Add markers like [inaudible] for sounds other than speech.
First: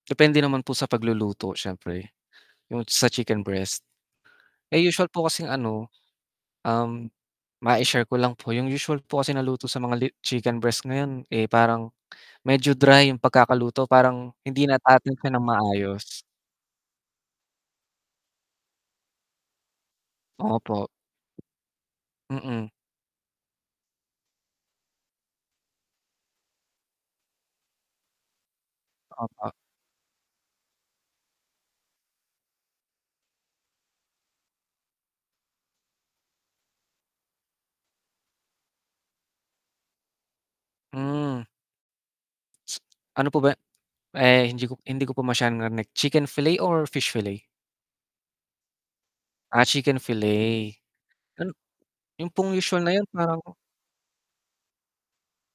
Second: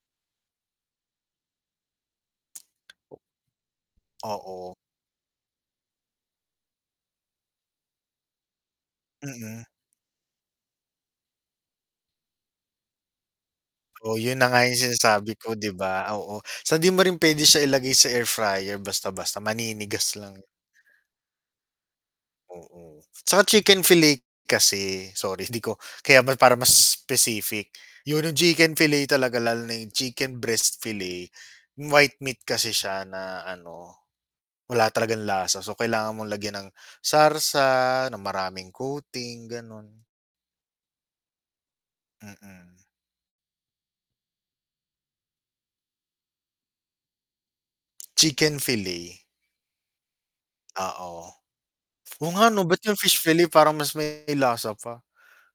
Depende naman po sa pagluluto syempre, yung sa [smacks lips] chicken breast. Oo. Eh usual po kasing ano, um, maishare ko lang po, yung usual po kasi Mm. naluto sa mga li chicken breast ngayon, eh parang medyo dry yung pagkakaluto Oh, parang, yun na nga hindi yung natatansya sinasabi ng ko 'di ba? maayos. Oo. So hindi mo rin pwede siya ilagay sa air fryer basta-basta maninigas lang yan. Opo. Mm. Oo. tsaka chicken fillet kasi, sorry hindi ko, kaya para mas specific, yun yung chicken fillet talaga, Opo. lalo na chicken breast fillet. White meat kasi siya na ano, wala talagang lasa so kailangan mong lagyan ng sarsa, ng maraming coating ganon. Hmm. Mm. Ano po ba? Eh hindi ko hindi ko pa masyadong narinig chicken fillet or fish fillet? Chicken fillet. Ah, chicken fillet, Oo. an 'yun Oo nga pong ano ba't usual na yung yun fish fillet parang parang mas may lasa pa.